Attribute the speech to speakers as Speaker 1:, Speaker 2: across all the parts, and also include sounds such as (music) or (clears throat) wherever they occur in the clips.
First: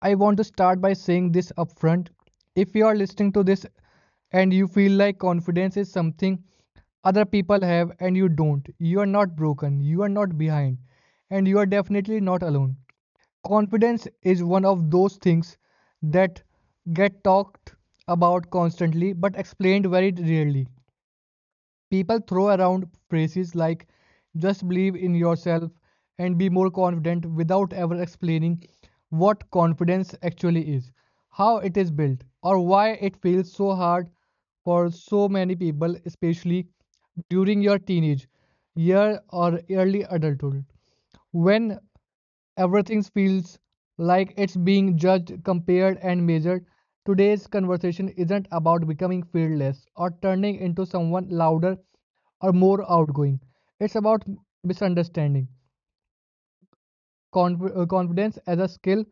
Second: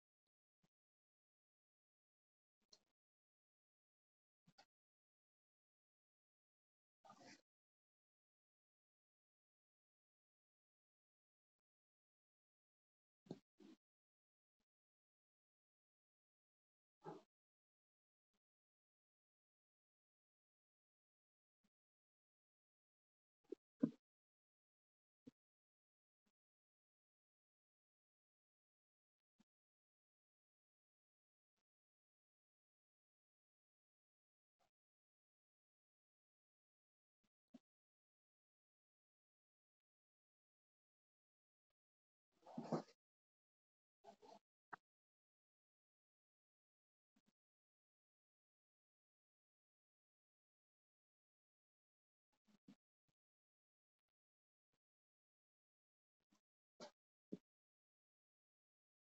Speaker 1: I want to start by saying this upfront. If you are listening to this and you feel like confidence is something other people have and you don't, you are not broken, you are not behind, and you are definitely not alone. Confidence is one of those things that get talked about constantly but explained very rarely. People throw around phrases like just believe in yourself and be more confident without ever explaining what confidence actually is, how it is built, or why it feels so hard for so many people, especially during your teenage year or early adulthood. When everything feels like it's being judged, compared, and measured. Today's conversation isn't about becoming fearless or turning into someone louder or more outgoing. It's about misunderstanding. Confidence as a skill,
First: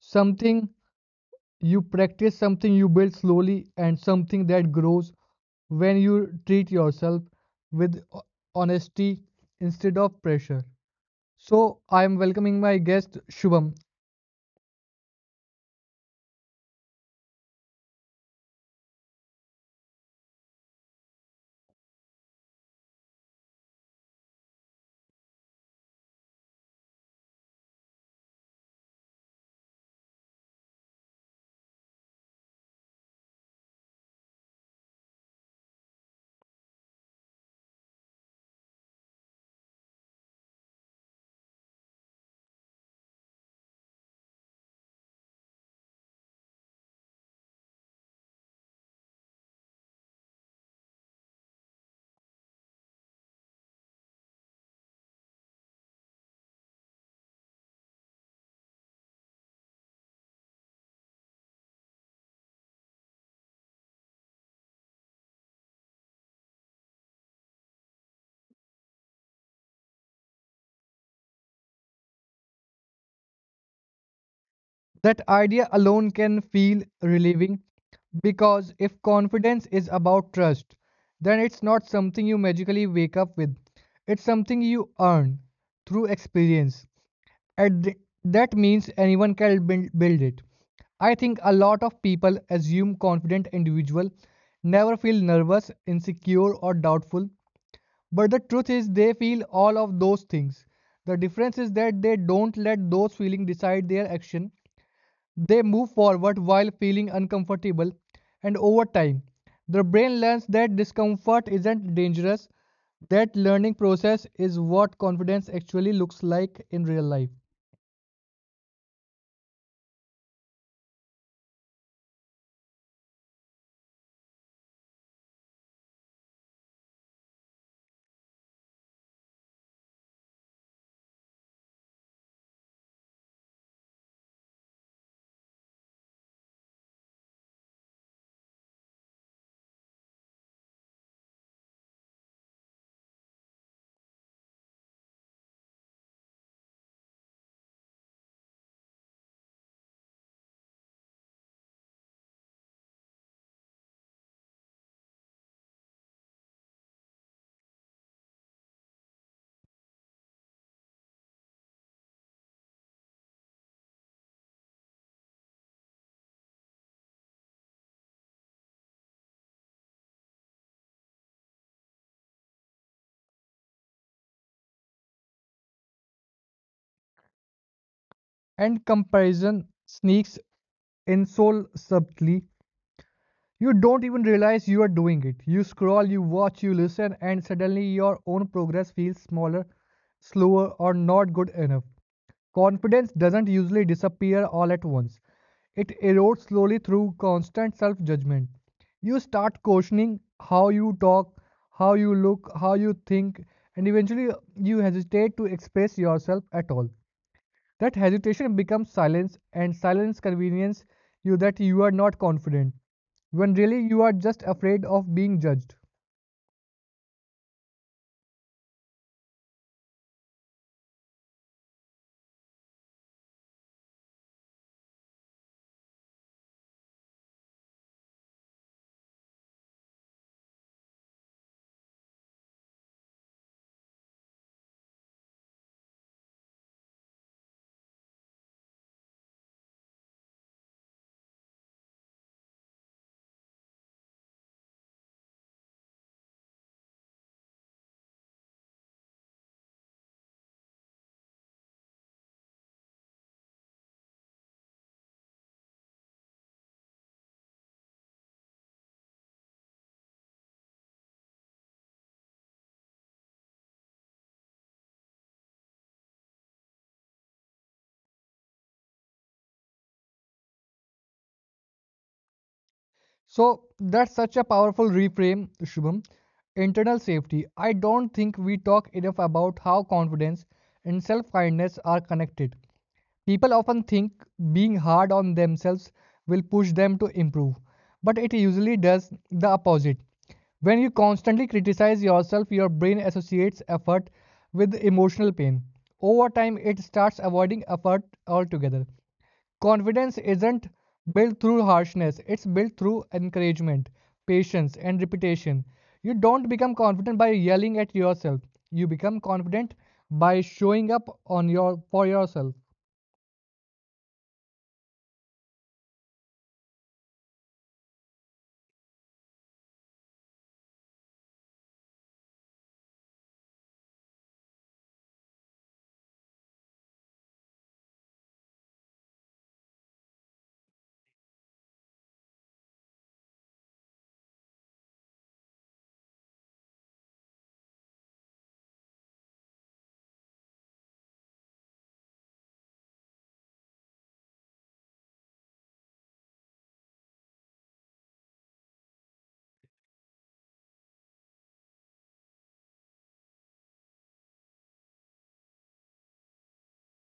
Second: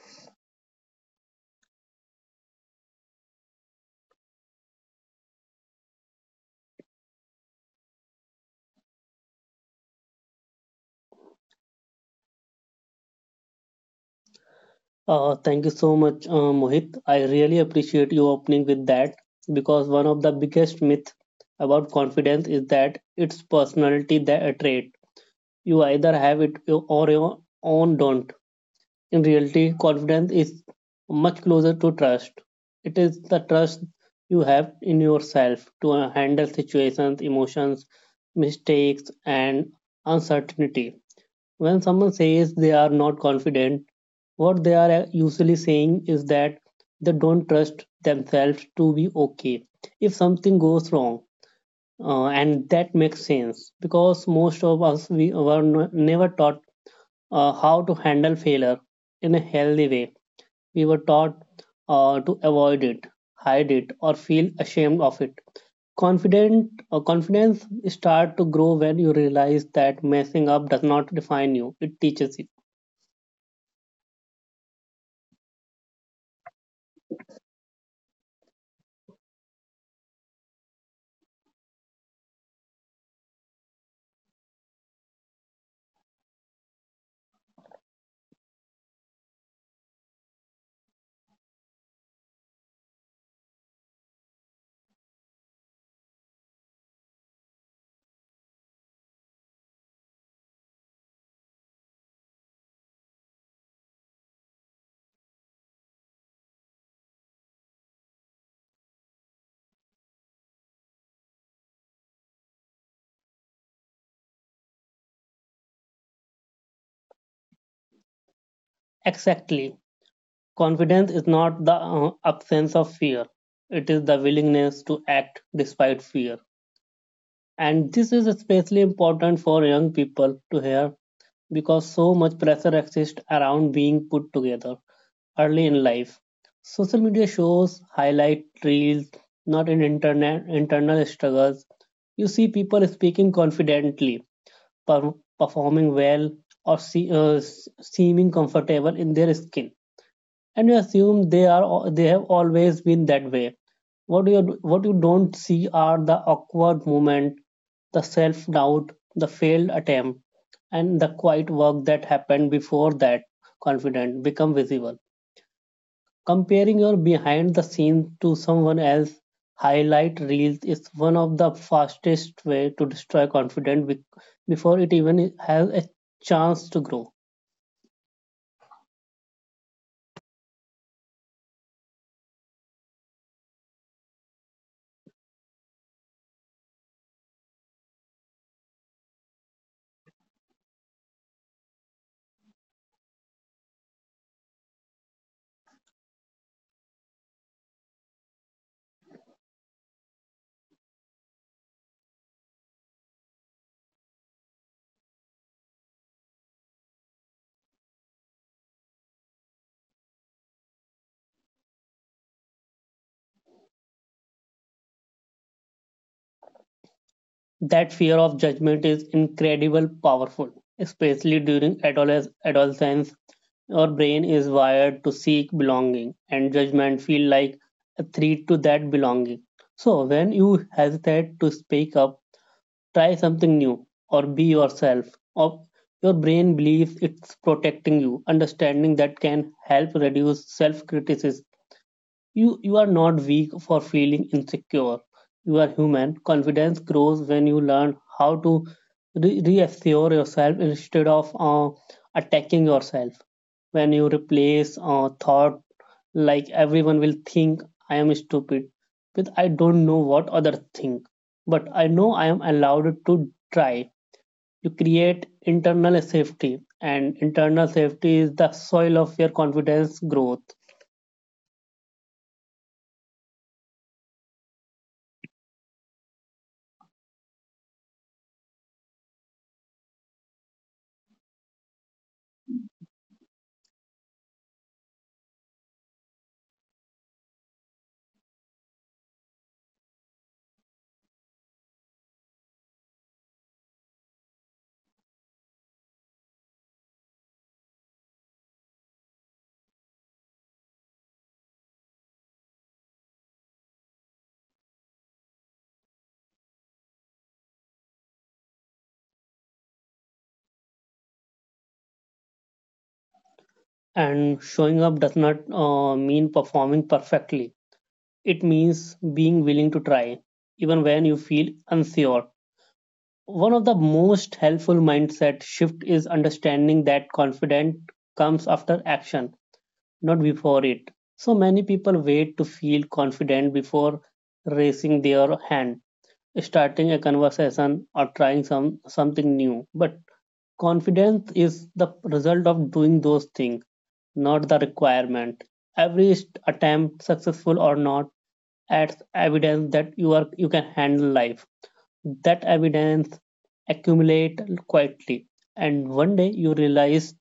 Speaker 1: something you practice, something you build slowly, and something that grows when you treat yourself with honesty instead of pressure. So, I am welcoming my guest Shubham.
Speaker 2: Thank you so much, Mohit. I really appreciate you opening with that because one of the biggest myths about confidence is that it's personality that a trait. You either have it or you own don't. In reality, confidence is much closer to trust. It is the trust you have in yourself to handle situations, emotions, mistakes, and uncertainty. When someone says they are not confident, what they are usually saying is that they don't trust themselves to be okay if something goes wrong. And that makes sense because most of us we were never taught how to handle failure in a healthy way. We were taught to avoid it, hide it, or feel ashamed of it. Confident confidence start to grow when you realize that messing up does not define you; it teaches you.
Speaker 1: That idea alone can feel relieving because if confidence is about trust, then it's not something you magically wake up with. It's something you earn through experience. And th- that means anyone can build it. I think a lot of people assume confident individuals never feel nervous, insecure or doubtful, but the truth is they feel all of those things. The difference is that they don't let those feelings decide their action. They move forward while feeling uncomfortable, and over time, the brain learns that discomfort isn't dangerous. That learning process is what confidence actually looks like in real life.
Speaker 2: Exactly. Confidence is not the absence of fear, it is the willingness to act despite fear. And this is especially important for young people to hear because so much pressure exists around being put together early in life. Social media shows highlight reels, not in internet internal struggles. You see people speaking confidently, per- performing well, or seeming comfortable in their skin, and you assume they are they have always been that way. what you what you don't see are the awkward moment, the self doubt, the failed attempt, and the quiet work that happened before that confident become visible. Comparing your behind the scenes to someone else highlight reels is one of the fastest way to destroy confidence before it even has a chance to grow.
Speaker 1: And comparison sneaks in so subtly. You don't even realize you are doing it. You scroll, you watch, you listen, and suddenly your own progress feels smaller, slower, or not good enough. Confidence doesn't usually disappear all at once. It erodes slowly through constant self judgment. You start questioning how you talk, how you look, how you think, and eventually you hesitate to express yourself at all. That hesitation becomes silence, and silence convenience you that you are not confident, when really you are just afraid of being judged.
Speaker 2: That fear of judgment is incredibly powerful, especially during adolescence. Our brain is wired to seek belonging, and judgment feel like a threat to that belonging. So when you hesitate to speak up, try something new or be yourself. Or your brain believes it's protecting you. Understanding that can help reduce self-criticism. You are not weak for feeling insecure. You are human. Confidence grows when you learn how to reassure yourself instead of attacking yourself. When you replace thought like everyone will think I am stupid with I don't know what others think, but I know I am allowed to try. You create internal safety, and internal safety is the soil of your confidence growth.
Speaker 1: So that's such a powerful reframe, Shubham. Internal safety. I don't think we talk enough about how confidence and self kindness are connected. People often think being hard on themselves will push them to improve, but it usually does the opposite. When you constantly criticize yourself, your brain associates effort with emotional pain. Over time, it starts avoiding effort altogether. Confidence isn't built through harshness, it's built through encouragement, patience, and repetition. You don't become confident by yelling at yourself, you become confident by showing up on your, for yourself.
Speaker 2: And showing up does not mean performing perfectly. It means being willing to try, even when you feel unsure. One of the most helpful mindset shift is understanding that confidence comes after action, not before it. So many people wait to feel confident before raising their hand, starting a conversation or trying something new, but confidence is the result of doing those things, not the requirement. Every attempt, successful or not, adds evidence that you can handle life. That evidence accumulate quietly, and one day you realize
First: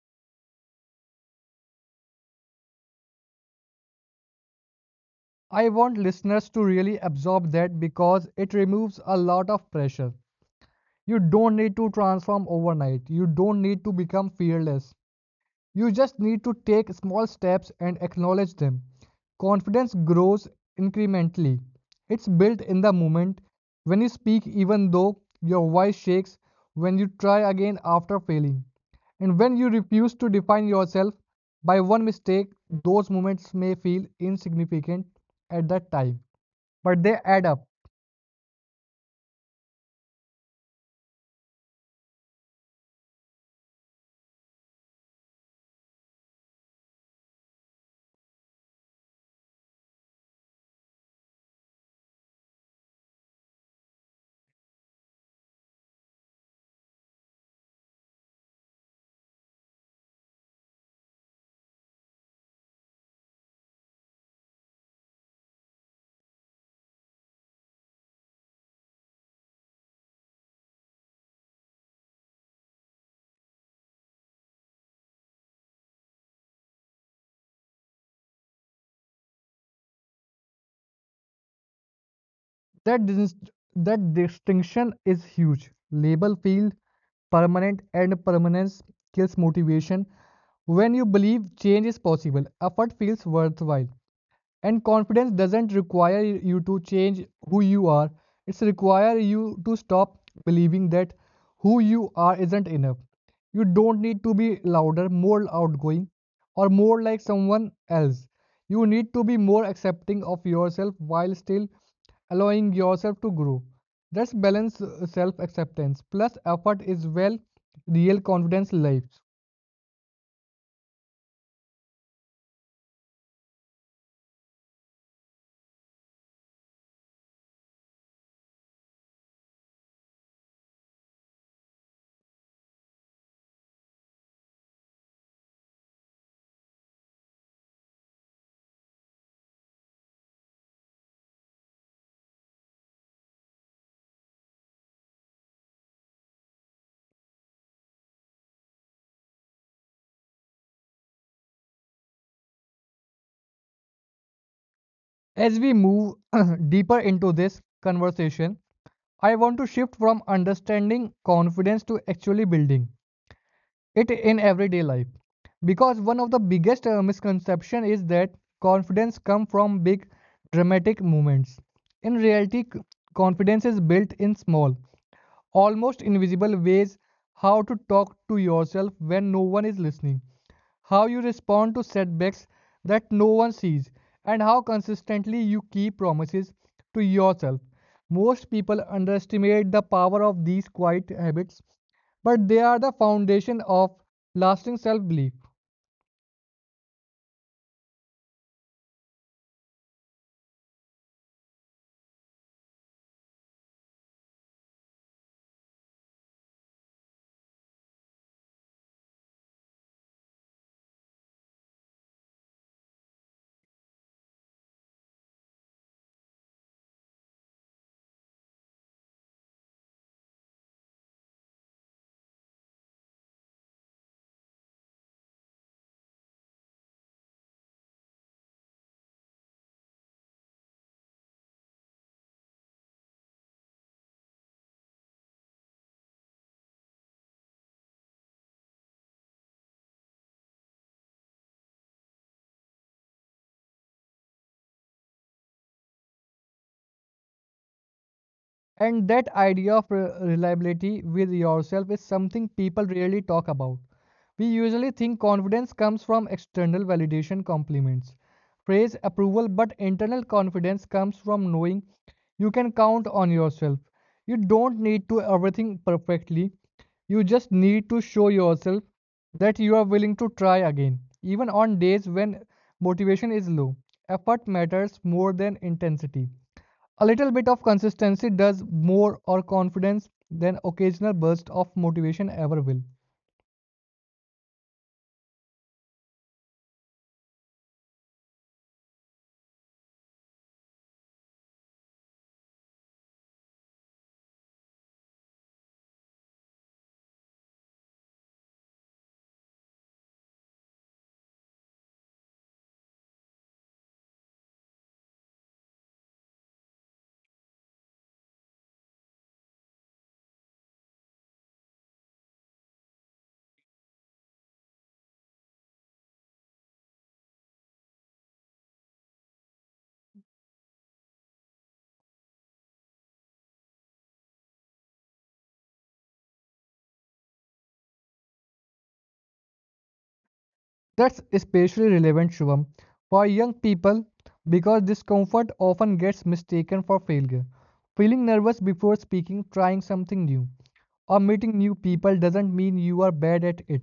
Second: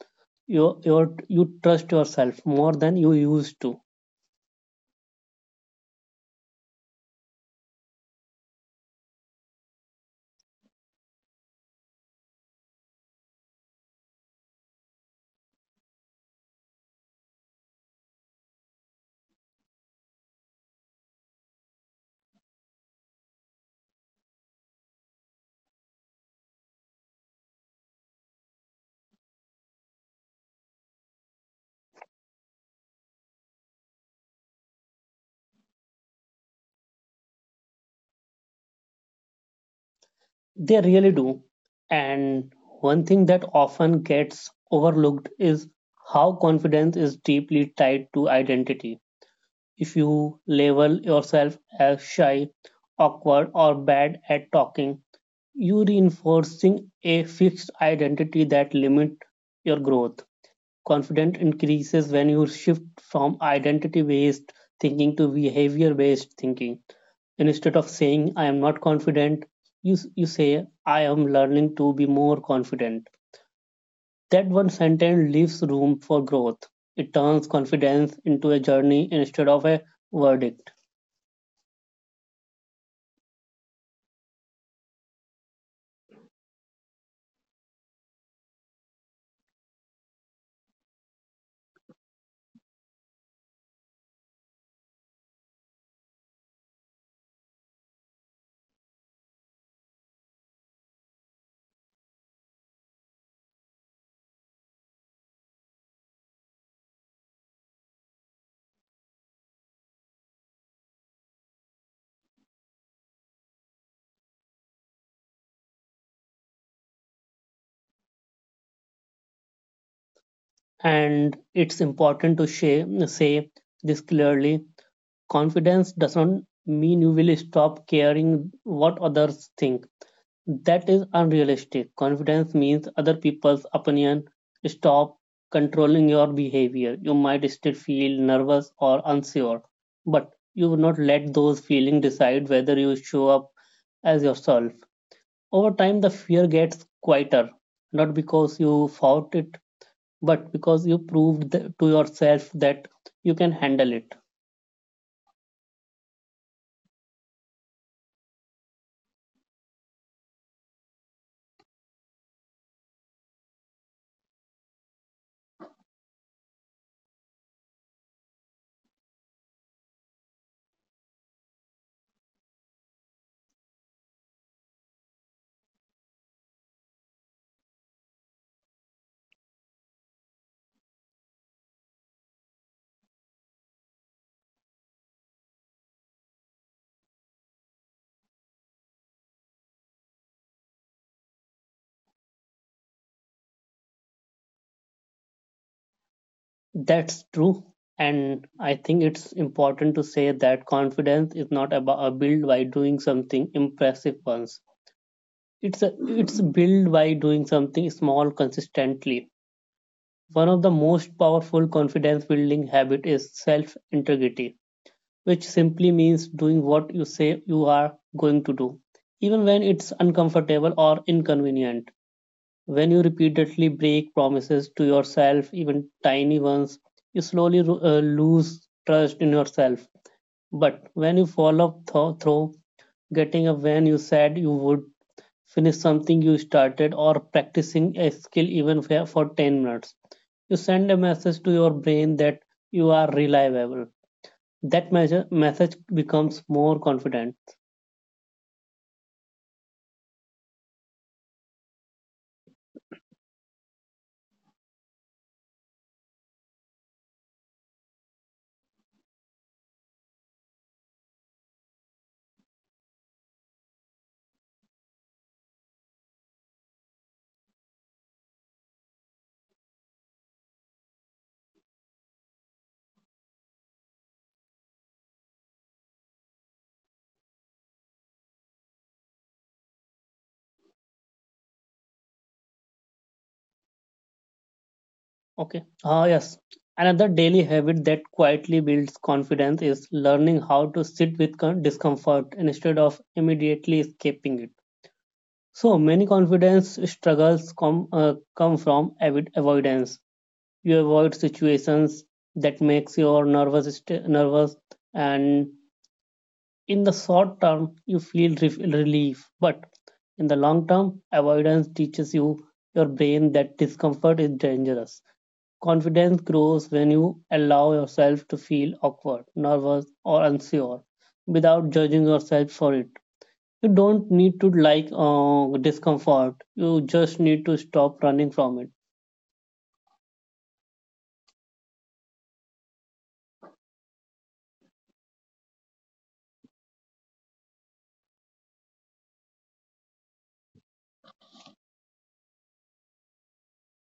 Speaker 2: you trust yourself more than you used to.
Speaker 1: I want listeners to really absorb that because it removes a lot of pressure. You don't need to transform overnight. You don't need to become fearless. You just need to take small steps and acknowledge them. Confidence grows incrementally. It's built in the moment when you speak, even though your voice shakes, when you try again after failing, and when you refuse to define yourself by one mistake. Those moments may feel insignificant at that time, but they add up.
Speaker 2: They really do. And one thing that often gets overlooked is how confidence is deeply tied to identity. If you label yourself as shy, awkward, or bad at talking, you reinforcing a fixed identity that limits your growth. Confidence increases when you shift from identity based thinking to behavior based thinking. Instead of saying I am not confident, you you say I am learning to be more confident. That one sentence leaves room for growth. It turns confidence into a journey instead of a verdict.
Speaker 1: That, dis- that distinction is huge. Label field permanent and permanence kills motivation. When you believe change is possible, effort feels worthwhile. And confidence doesn't require you to change who you are. It's require you to stop believing that who you are isn't enough. You don't need to be louder, more outgoing, or more like someone else. You need to be more accepting of yourself while still allowing yourself to grow. That's balanced self acceptance plus effort is well real confidence lives.
Speaker 2: And it's important to say this clearly, confidence doesn't mean you will stop caring what others think. That is unrealistic. Confidence means other people's opinion stop controlling your behavior. You might still feel nervous or unsure, but you will not let those feelings decide whether you show up as yourself. Over time, the fear gets quieter, not because you fought it, but because you proved to yourself that you can handle it.
Speaker 1: As we move (clears throat) deeper into this conversation, I want to shift from understanding confidence to actually building it in everyday life because one of the biggest misconception is that confidence comes from big dramatic moments. In reality, confidence is built in small, almost invisible ways how to talk to yourself when no one is listening how you respond to setbacks that no one sees, and how consistently you keep promises to yourself. Most people underestimate the power of these quiet habits, but they are the foundation of lasting self belief.
Speaker 2: That's true. And I think it's important to say that confidence is not about a build by doing something impressive once. It's built by doing something small consistently. One of the most powerful confidence building habit is self integrity, which simply means doing what you say you are going to do, even when it's uncomfortable or inconvenient. When you repeatedly break promises to yourself, even tiny ones, you slowly lose trust in yourself. But when you follow up through, getting up when you said you would, finish something you started, or practicing a skill even for 10 minutes, you send a message to your brain that you are reliable. That message becomes more confident.
Speaker 1: And that idea of reliability with yourself is something people rarely talk about. We usually think confidence comes from external validation, compliments, praise, approval, but internal confidence comes from knowing you can count on yourself. You don't need to everything perfectly. You just need to show yourself that you are willing to try again, even on days when motivation is low. Effort matters more than intensity. A little bit of consistency does more or confidence than occasional burst of motivation ever will.
Speaker 2: Okay. Ah, yes. Another daily habit that quietly builds confidence is learning how to sit with discomfort instead of immediately escaping it. So many confidence struggles come from avoidance. You avoid situations that makes your nervous, and in the short term you feel relief, but in the long term, avoidance teaches you your brain that discomfort is dangerous. Confidence grows when you allow yourself to feel awkward, nervous, or unsure without judging yourself for it. You don't need to like discomfort, you just need to stop running from it.
Speaker 1: That's especially relevant, Shubham, for young people because discomfort often gets mistaken for failure. Feeling nervous before speaking, trying something new, or meeting new people doesn't mean you are bad at it.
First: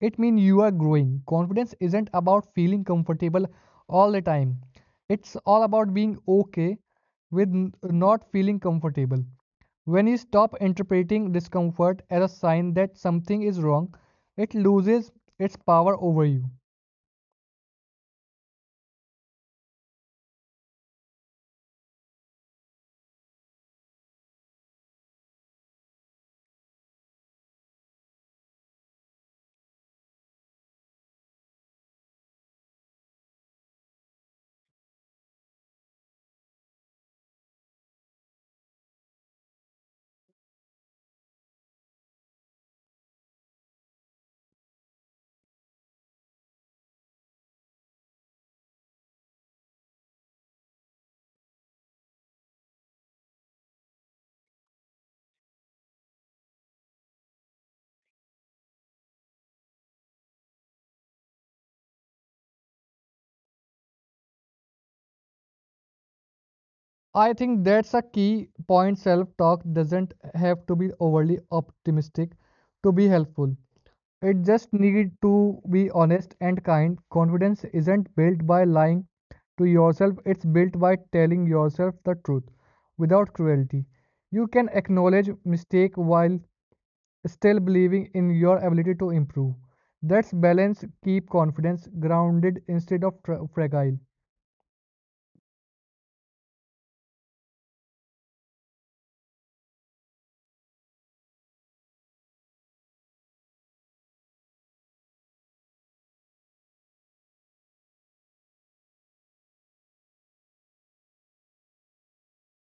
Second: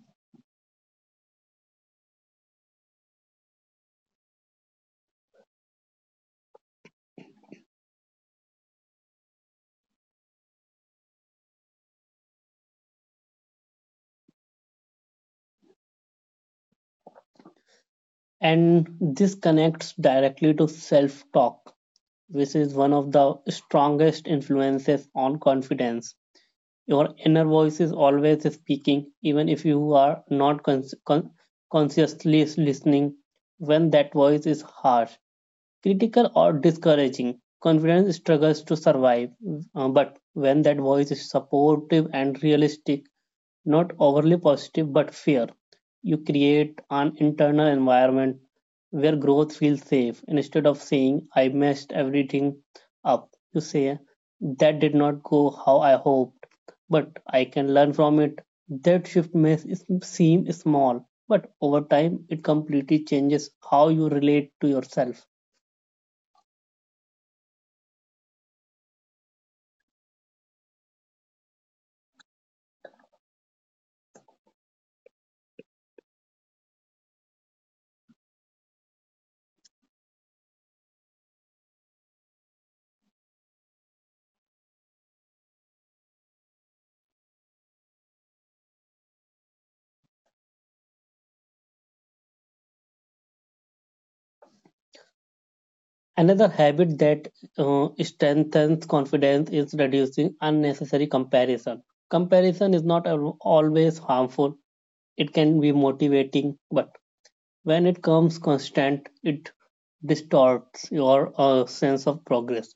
Speaker 1: It means you are growing. Confidence isn't about feeling comfortable all the time. It's all about being okay with not feeling comfortable. When you stop interpreting discomfort as a sign that something is wrong, it loses its power over you.
Speaker 2: And this connects directly to self talk, which is one of the strongest influences on confidence. Your inner voice is always speaking, even if you are not consciously listening. When that voice is harsh, critical or discouraging, confidence struggles to survive. But when that voice is supportive and realistic, not overly positive but fair, you create an internal environment where growth feels safe. Instead of saying, I messed everything up, you say, that did not go how I hoped, but I can learn from it. That shift may seem small, but over time it completely changes how you relate to yourself.
Speaker 1: I think that's a key point. Self talk doesn't have to be overly optimistic to be helpful. It just needs to be honest and kind. Confidence isn't built by lying to yourself, it's built by telling yourself the truth without cruelty. You can acknowledge mistake while still believing in your ability to improve. That's balance, keep confidence grounded instead of fragile.
Speaker 2: Another habit that strengthens confidence is reducing unnecessary comparison. Comparison is not always harmful, it can be motivating, but when it comes constant, it distorts your sense of progress.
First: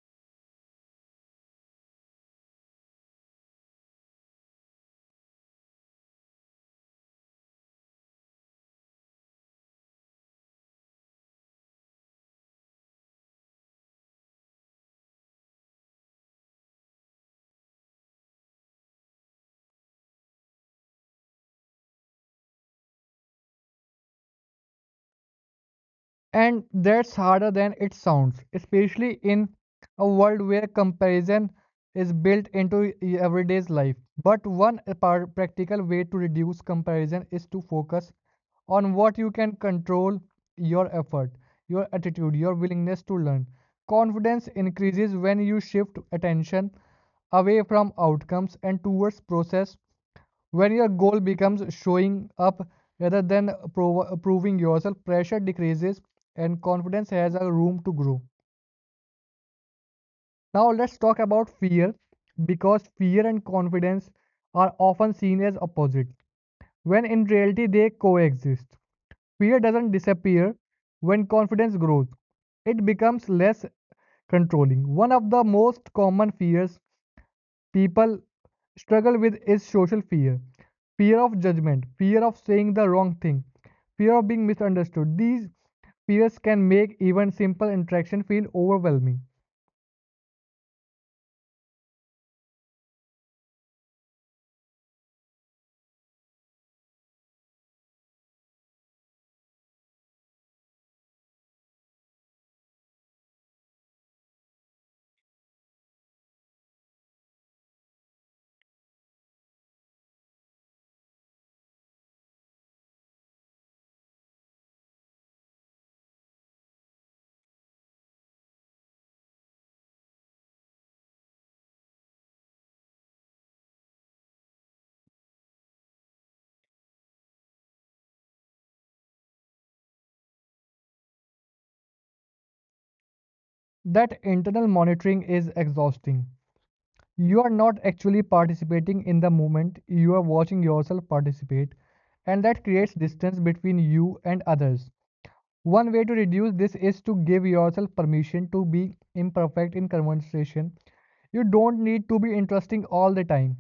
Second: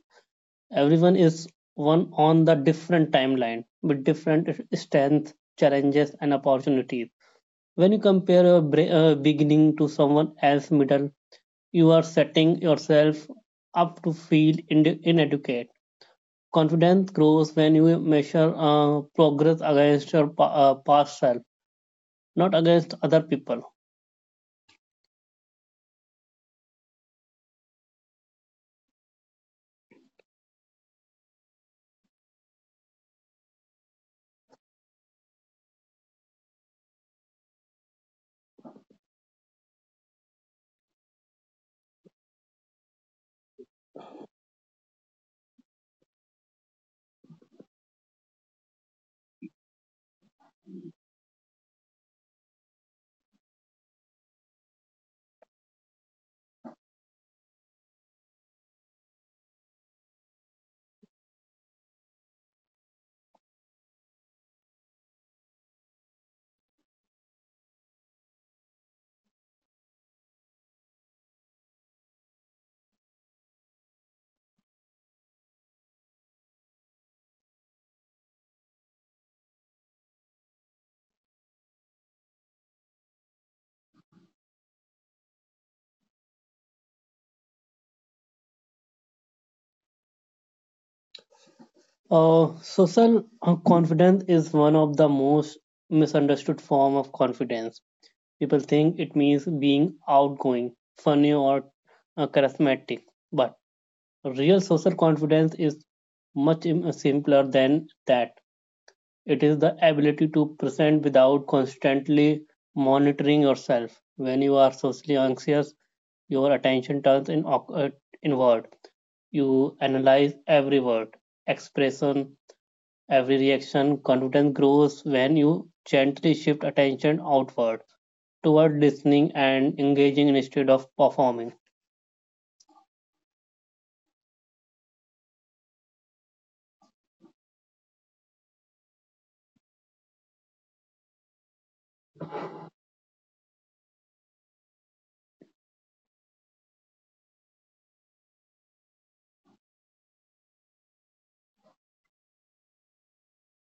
Speaker 2: Everyone is one on the different timeline with different strengths, challenges, and opportunities. When you compare a beginning to someone else's middle, you are setting yourself up to feel inadequate. Confidence grows when you measure progress against your past self, not against other people.
Speaker 1: And that's harder than it sounds, especially in a world where comparison is built into everyday's life. But one practical way to reduce comparison is to focus on what you can control your effort, your attitude, your willingness to learn. Confidence increases when you shift attention away from outcomes and towards process when your goal becomes showing up rather than proving yourself, pressure decreases and confidence has a room to grow. Now, let's talk about fear because fear and confidence are often seen as opposite when in reality they coexist. Fear doesn't disappear when confidence grows, it becomes less controlling. One of the most common fears people struggle with is social fear fear of judgment, fear of saying the wrong thing, fear of being misunderstood. These fears can make even simple interaction feel overwhelming.
Speaker 2: Social confidence is one of the most misunderstood form of confidence. People think it means being outgoing, funny, or charismatic, but real social confidence is much simpler than that. It is the ability to present without constantly monitoring yourself. When you are socially anxious, your attention turns inward. You analyze every word, expression, every reaction. Confidence grows when you gently shift attention outward toward listening and engaging instead of performing.
Speaker 1: That internal monitoring is exhausting. You are not actually participating in the moment, you are watching yourself participate, and that creates distance between you and others. One way to reduce this is to give yourself permission to be imperfect in conversation. You don't need to be interesting all the time.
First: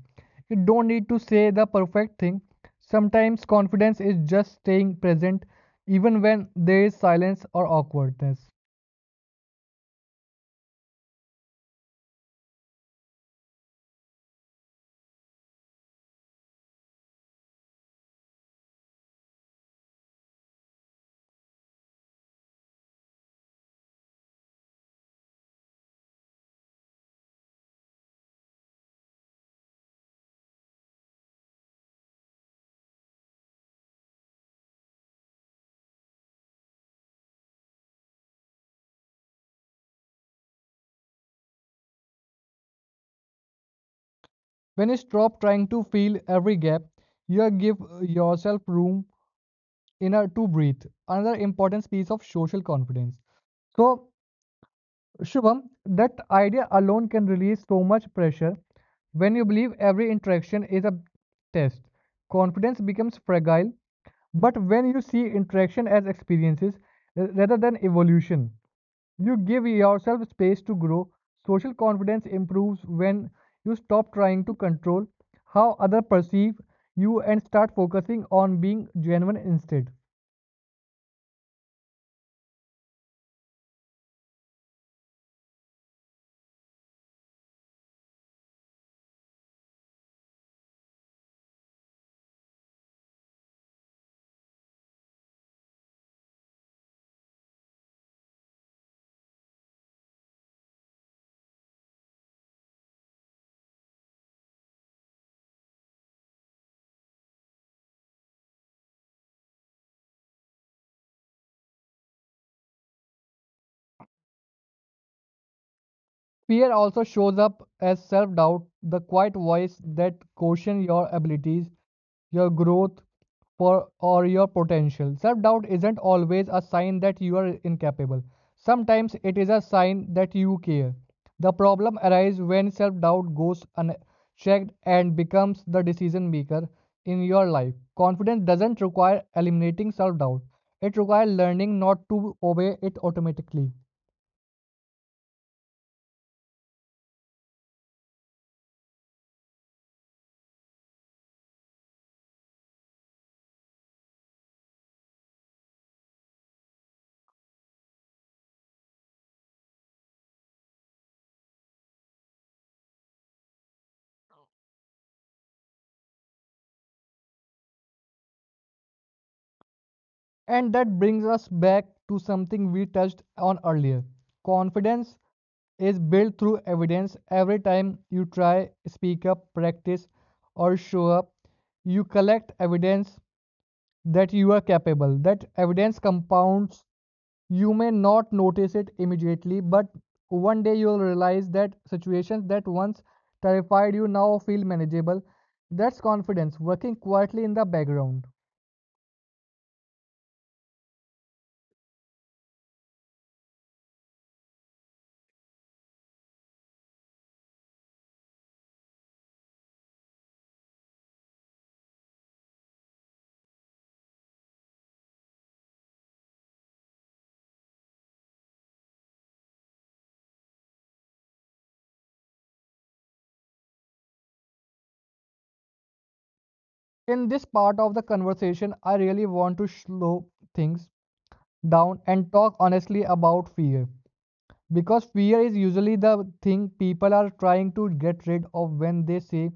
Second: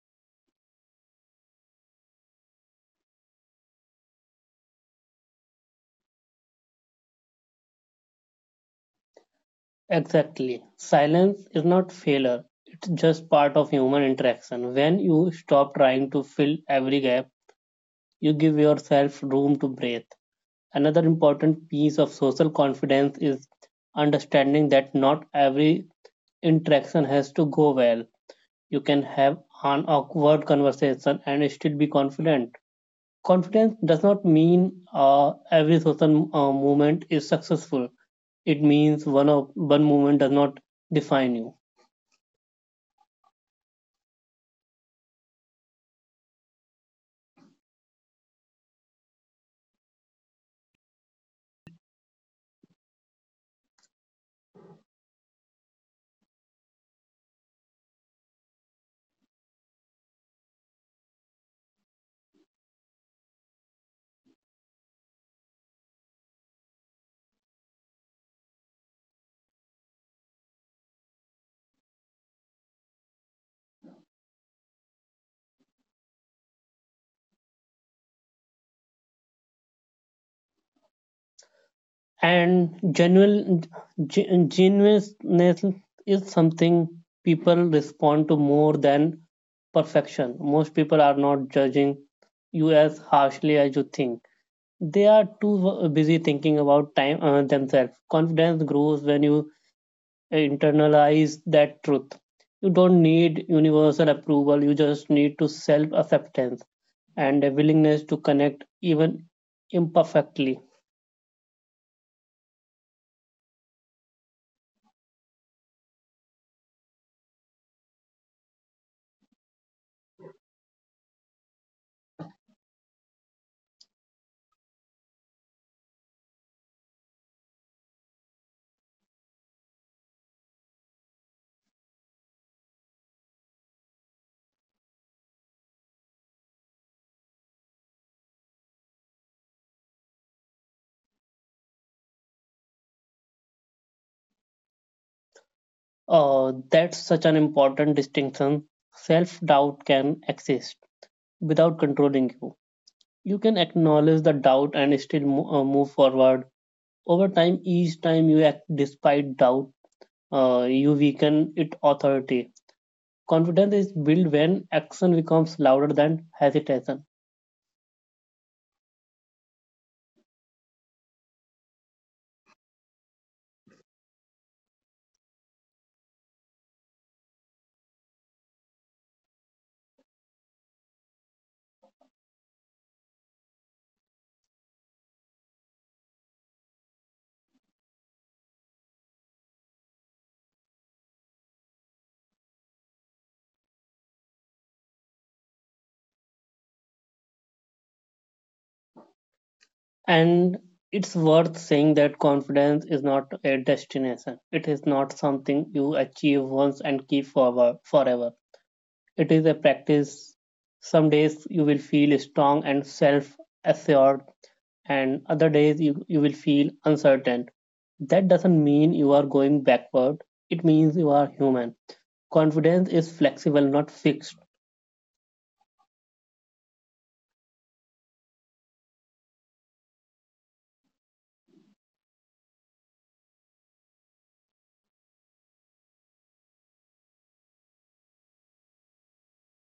Speaker 1: You don't need to say the perfect thing. Sometimes confidence is just staying present even when there is silence or awkwardness.
Speaker 2: Exactly. Silence is not failure. It's just part of human interaction. When you stop trying to fill every gap, you give yourself room to breathe. Another important piece of social confidence is understanding that not every interaction has to go well. You can have an awkward conversation and still be confident. Confidence does not mean every social movement is successful. It means one of one movement does not define you.
Speaker 1: When you stop trying to fill every gap, you give yourself room in order to breathe. Another important piece of social confidence. So Shubham, that idea alone can release so much pressure. When you believe every interaction is a test, confidence becomes fragile. But when you see interaction as experiences rather than evolution, you give yourself space to grow. Social confidence improves when you stop trying to control how others perceive you and start focusing on being genuine instead.
Speaker 2: And genuineness is something people respond to more than perfection. Most people are not judging you as harshly as you think. They are too busy thinking about time themselves. Confidence grows when you internalize that truth. You don't need universal approval, you just need to self acceptance and a willingness to connect even imperfectly.
Speaker 1: Fear also shows up as self doubt, the quiet voice that questions your abilities, your growth, for, or your potential. Self doubt isn't always a sign that you are incapable, sometimes it is a sign that you care. The problem arises when self doubt goes unchecked and becomes the decision maker in your life. Confidence doesn't require eliminating self doubt, it requires learning not to obey it automatically.
Speaker 2: That's such an important distinction. Self doubt can exist without controlling You can acknowledge the doubt and still move forward. Over time, each time you act despite doubt, you weaken its authority. Confidence is built when action becomes louder than hesitation.
Speaker 1: And that brings us back to something we touched on earlier. Confidence is built through evidence. Every time you try, speak up, practice, or show up, you collect evidence that you are capable. That evidence compounds. You may not notice it immediately, but one day you'll realize that situations that once terrified you now feel manageable. That's confidence working quietly in the background.
Speaker 2: And it's worth saying that confidence is not a destination. It is not something you achieve once and keep forward forever. It is a practice. Some days you will feel strong and self assured, and other days you will feel uncertain. That doesn't mean you are going backward, it means you are human. Confidence is flexible, not fixed.
Speaker 1: In this part of the conversation, I really want to slow things down and talk honestly about fear. Because fear is usually the thing people are trying to get rid of when they say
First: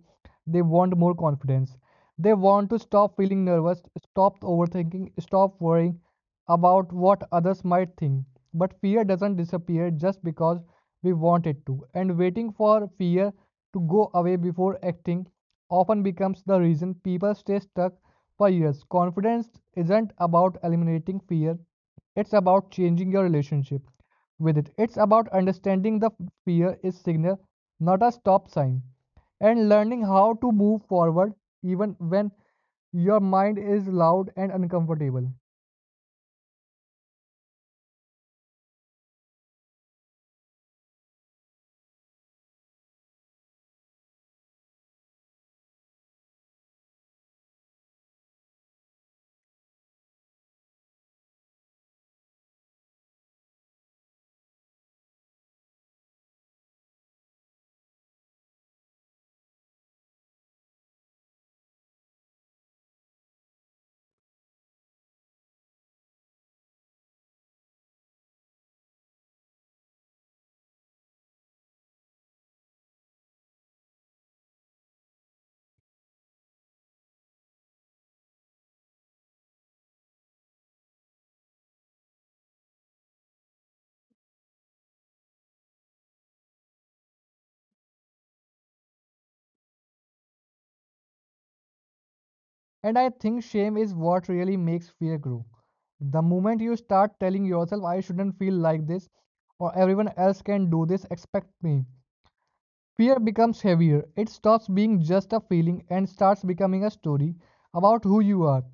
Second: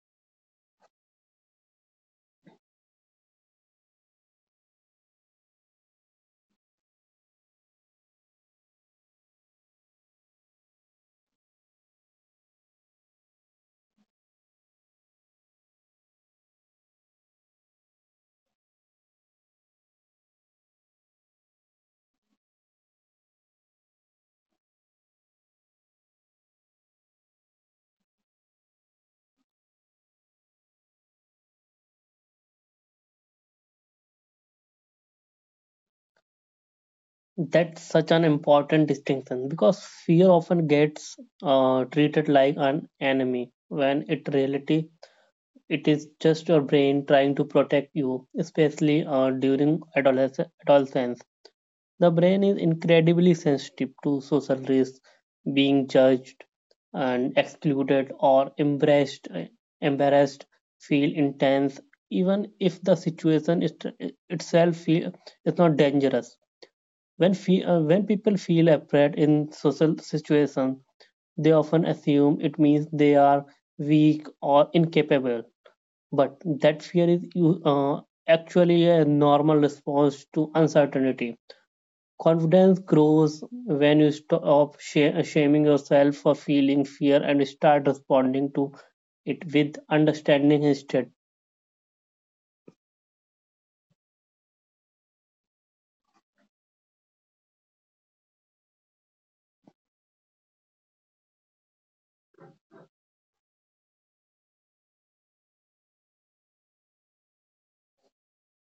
Speaker 1: they want more confidence. They want to stop feeling nervous, stop overthinking, stop worrying about what others might think. But fear doesn't disappear just because we want it to. And waiting for fear to go away before acting often becomes the reason people stay stuck for years. Confidence isn't about eliminating fear, it's about changing your relationship with it. It's about understanding the fear is signal, not a stop sign and learning how to move forward even when your mind is loud and uncomfortable.
Speaker 2: That's such an important distinction because fear often gets treated like an enemy when in reality it is just your brain trying to protect you, especially during adolescence. The brain is incredibly sensitive to social risks, being judged and excluded or embarrassed. Embarrassed, feel intense, even if the situation itself is not dangerous. When, when people feel afraid in social situations, they often assume it means they are weak or incapable. But that fear is actually a normal response to uncertainty. Confidence grows when you stop shaming yourself for feeling fear and start responding to it with understanding instead.
Speaker 1: And I think shame is what really makes fear grow. The moment you start telling yourself, I shouldn't feel like this, or everyone else can do this, expect me. Fear becomes heavier. It stops being just a feeling and starts becoming a story about who you are.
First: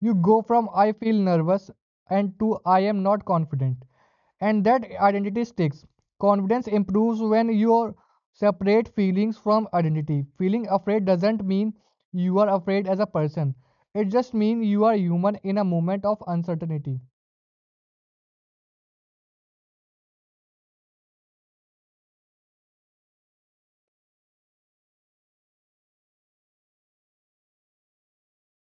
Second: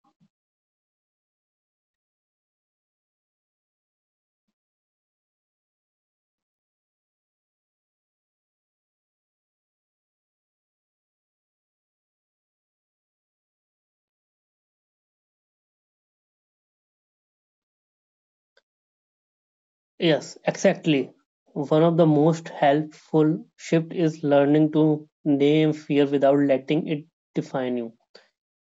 Speaker 1: You go from I feel nervous and to I am not confident. And that identity sticks. Confidence improves when you separate feelings from identity. Feeling afraid doesn't mean you are afraid as a person, it just means you are human in a moment of uncertainty.
Speaker 2: Yes, exactly. One of the most helpful shift is learning to name fear without letting it define you.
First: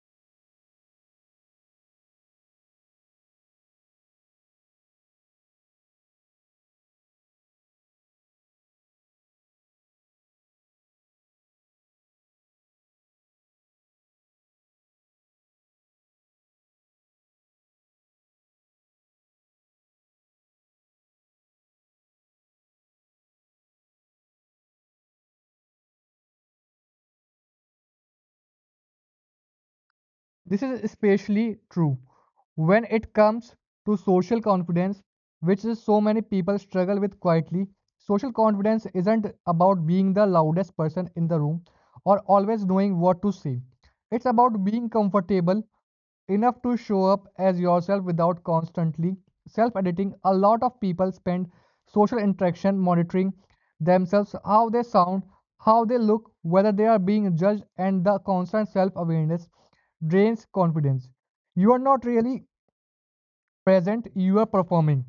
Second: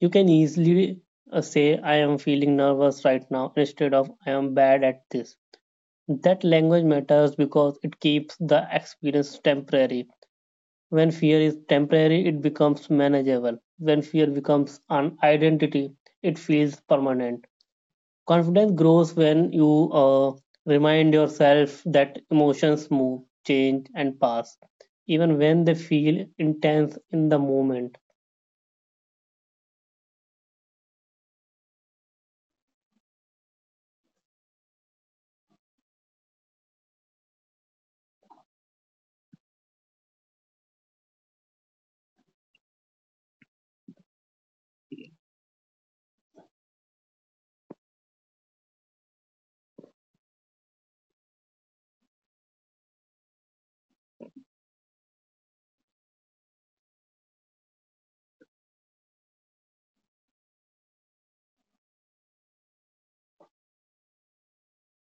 Speaker 2: You can easily say, I am feeling nervous right now, instead of I am bad at this. That language matters because it keeps the experience temporary. When fear is temporary, it becomes manageable. When fear becomes an identity, it feels permanent. Confidence grows when you remind yourself that emotions move, change, and pass, even when they feel intense in the moment.
Speaker 1: This is especially true when it comes to social confidence, which is so many people struggle with quietly. Social confidence isn't about being the loudest person in the room or always knowing what to say. It's about being comfortable enough to show up as yourself without constantly self editing. A lot of people spend social interaction monitoring themselves, how they sound, how they look, whether they are being judged, and the constant self awareness drains confidence. You are not really present, you are performing.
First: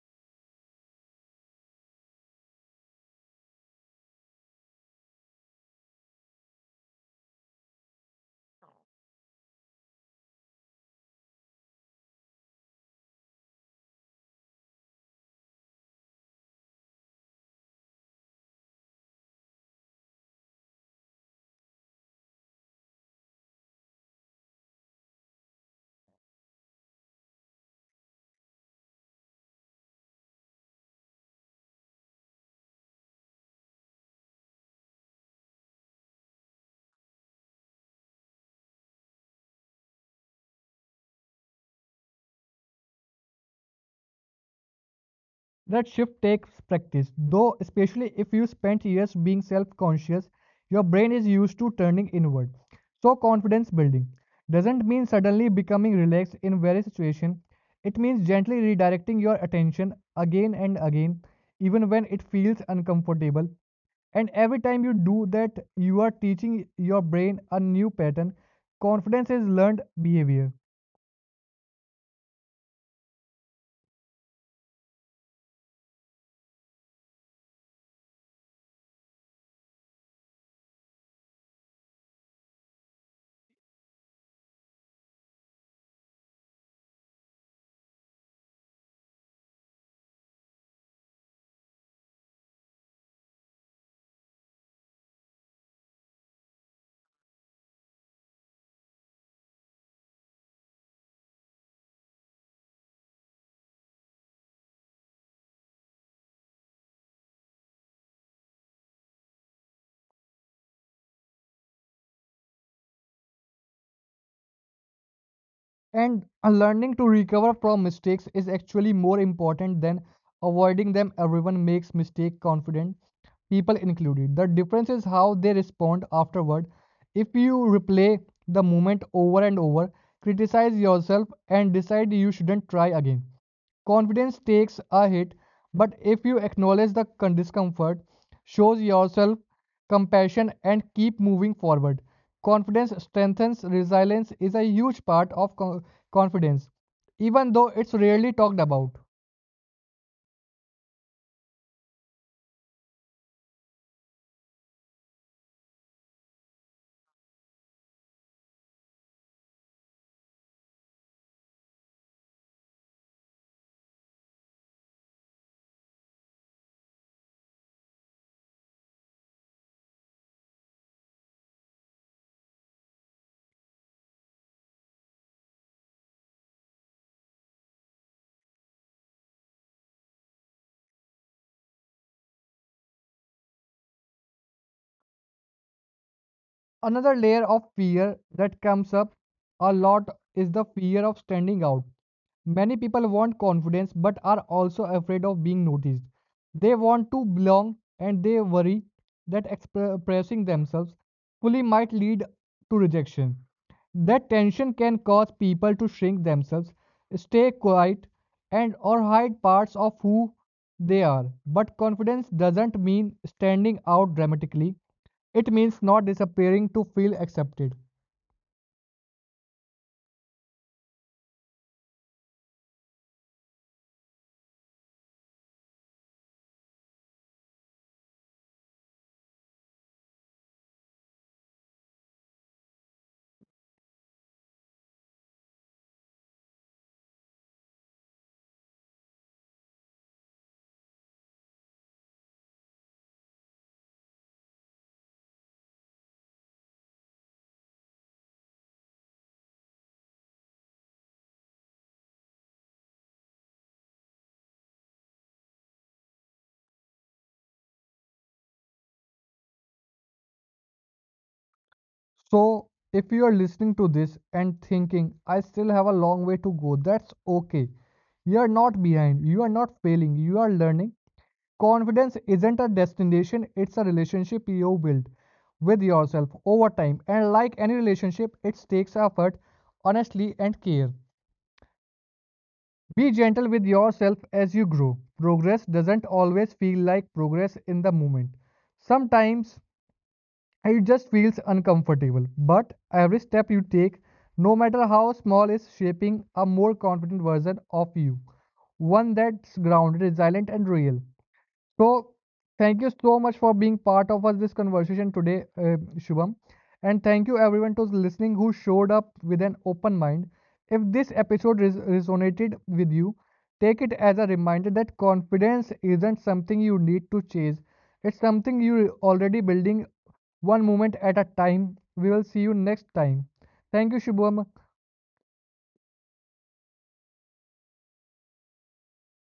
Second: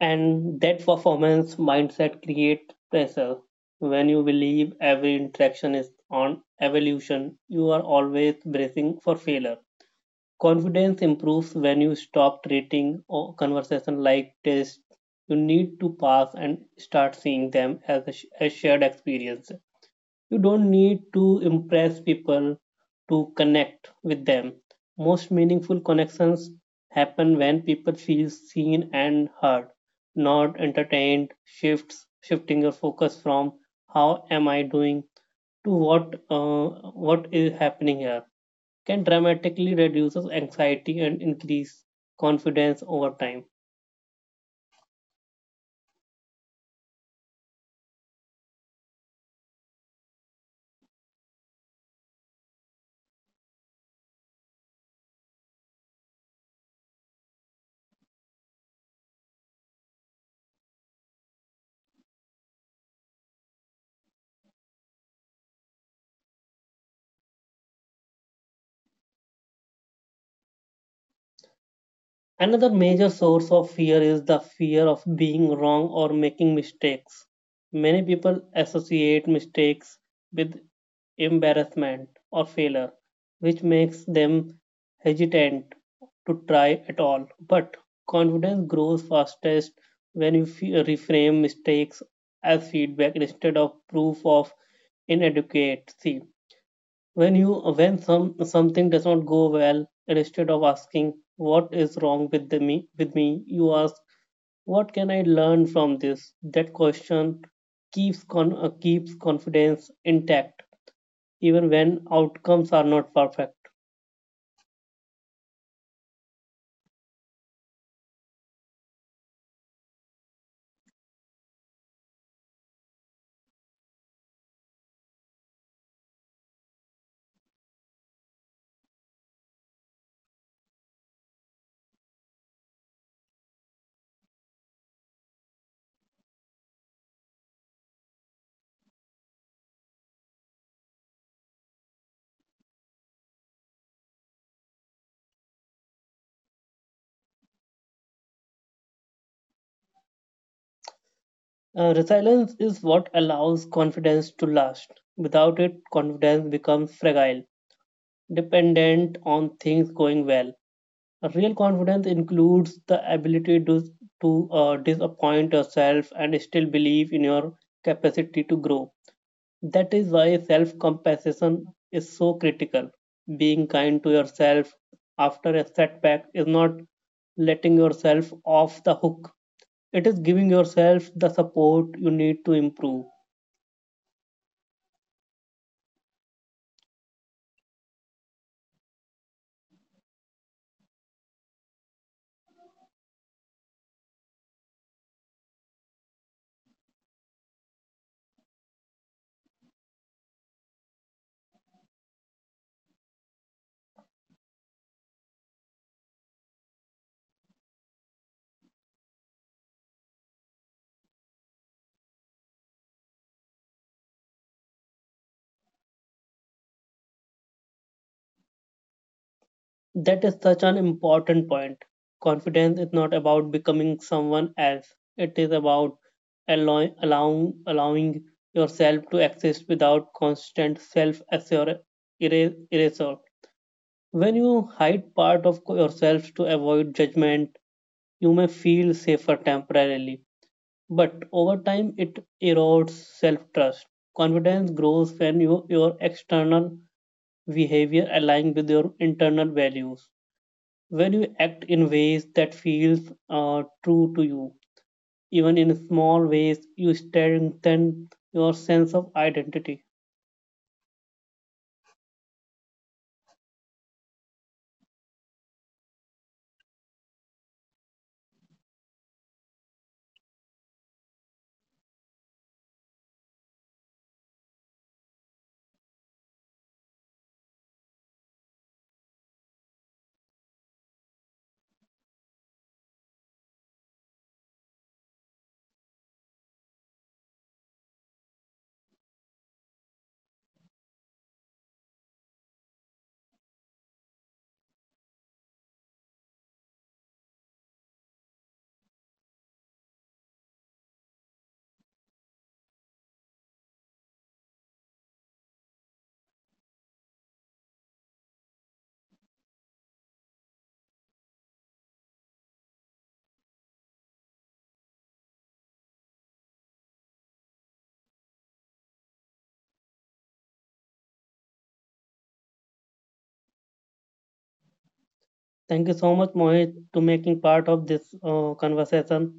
Speaker 2: And that performance mindset creates pressure. When you believe every interaction is on evolution, you are always bracing for failure. Confidence improves when you stop treating conversation like tests you need to pass and start seeing them as a shared experience. You don't need to impress people to connect with them. Most meaningful connections happen when people feel seen and heard, not entertained. Shifts shifting your focus from how am I doing to what is happening here can dramatically reduce anxiety and increase confidence over time.
Speaker 1: That shift takes practice, though, especially if you spent years being self conscious, your brain is used to turning inward. So, confidence building doesn't mean suddenly becoming relaxed in various situations, it means gently redirecting your attention again and again, even when it feels uncomfortable. And every time you do that, you are teaching your brain a new pattern. Confidence is learned behavior.
Speaker 2: Another major source of fear is the fear of being wrong or making mistakes. Many people associate mistakes with embarrassment or failure, which makes them hesitant to try at all. But confidence grows fastest when you reframe mistakes as feedback instead of proof of inadequacy. When you when some something does not go well, and instead of asking what is wrong with the me with me, you ask what can I learn from this? That question keeps confidence intact even when outcomes are not perfect.
Speaker 1: And learning to recover from mistakes is actually more important than avoiding them. Everyone makes mistake confident, people included. The difference is how they respond afterward. If you replay the moment over and over, criticize yourself and decide you shouldn't try again. Confidence takes a hit, but if you acknowledge the discomfort, shows yourself compassion, and keep moving forward, confidence strengthens. Resilience is a huge part of confidence, even though it's rarely talked about.
Speaker 2: Resilience is what allows confidence to last. Without it confidence becomes fragile, dependent on things going well. A real confidence includes the ability to disappoint yourself and still believe in your capacity to grow. That is why self compassion is so critical. Being kind to yourself after a setback is not letting yourself off the hook, it is giving yourself the support you need to improve.
Speaker 1: Another layer of fear that comes up a lot is the fear of standing out. Many people want confidence but are also afraid of being noticed. They want to belong and they worry that expressing themselves fully might lead to rejection. That tension can cause people to shrink themselves, stay quiet, and or hide parts of who they are. But confidence doesn't mean standing out dramatically. It means not disappearing to feel accepted.
Speaker 2: That is such an important point. Confidence is not about becoming someone else. It is about allowing yourself to exist without constant self erasure. When you hide part of yourself to avoid judgment, you may feel safer temporarily, but over time it erodes self trust. Confidence grows when you, your external behavior aligns with your internal values. When you act in ways that feels true to you, even in small ways you strengthen your sense of identity.
Speaker 1: So, if you are listening to this and thinking, I still have a long way to go, that's okay. You are not behind, you are not failing, you are learning. Confidence isn't a destination, it's a relationship you build with yourself over time. And like any relationship, it takes effort, honesty, and care. Be gentle with yourself as you grow. Progress doesn't always feel like progress in the moment. Sometimes it just feels uncomfortable, but every step you take, no matter how small, is shaping a more confident version of you, one that's grounded, resilient, and real. So, thank you so much for being part of us this conversation today, Shubham, and thank you everyone to listening who showed up with an open mind. If this episode resonated with you, take it as a reminder that confidence isn't something you need to chase. It's something you're already building one moment at a time. We will see you next time. Thank you, Shubham.
Speaker 2: Thank you so much Mohit to making part of this conversation.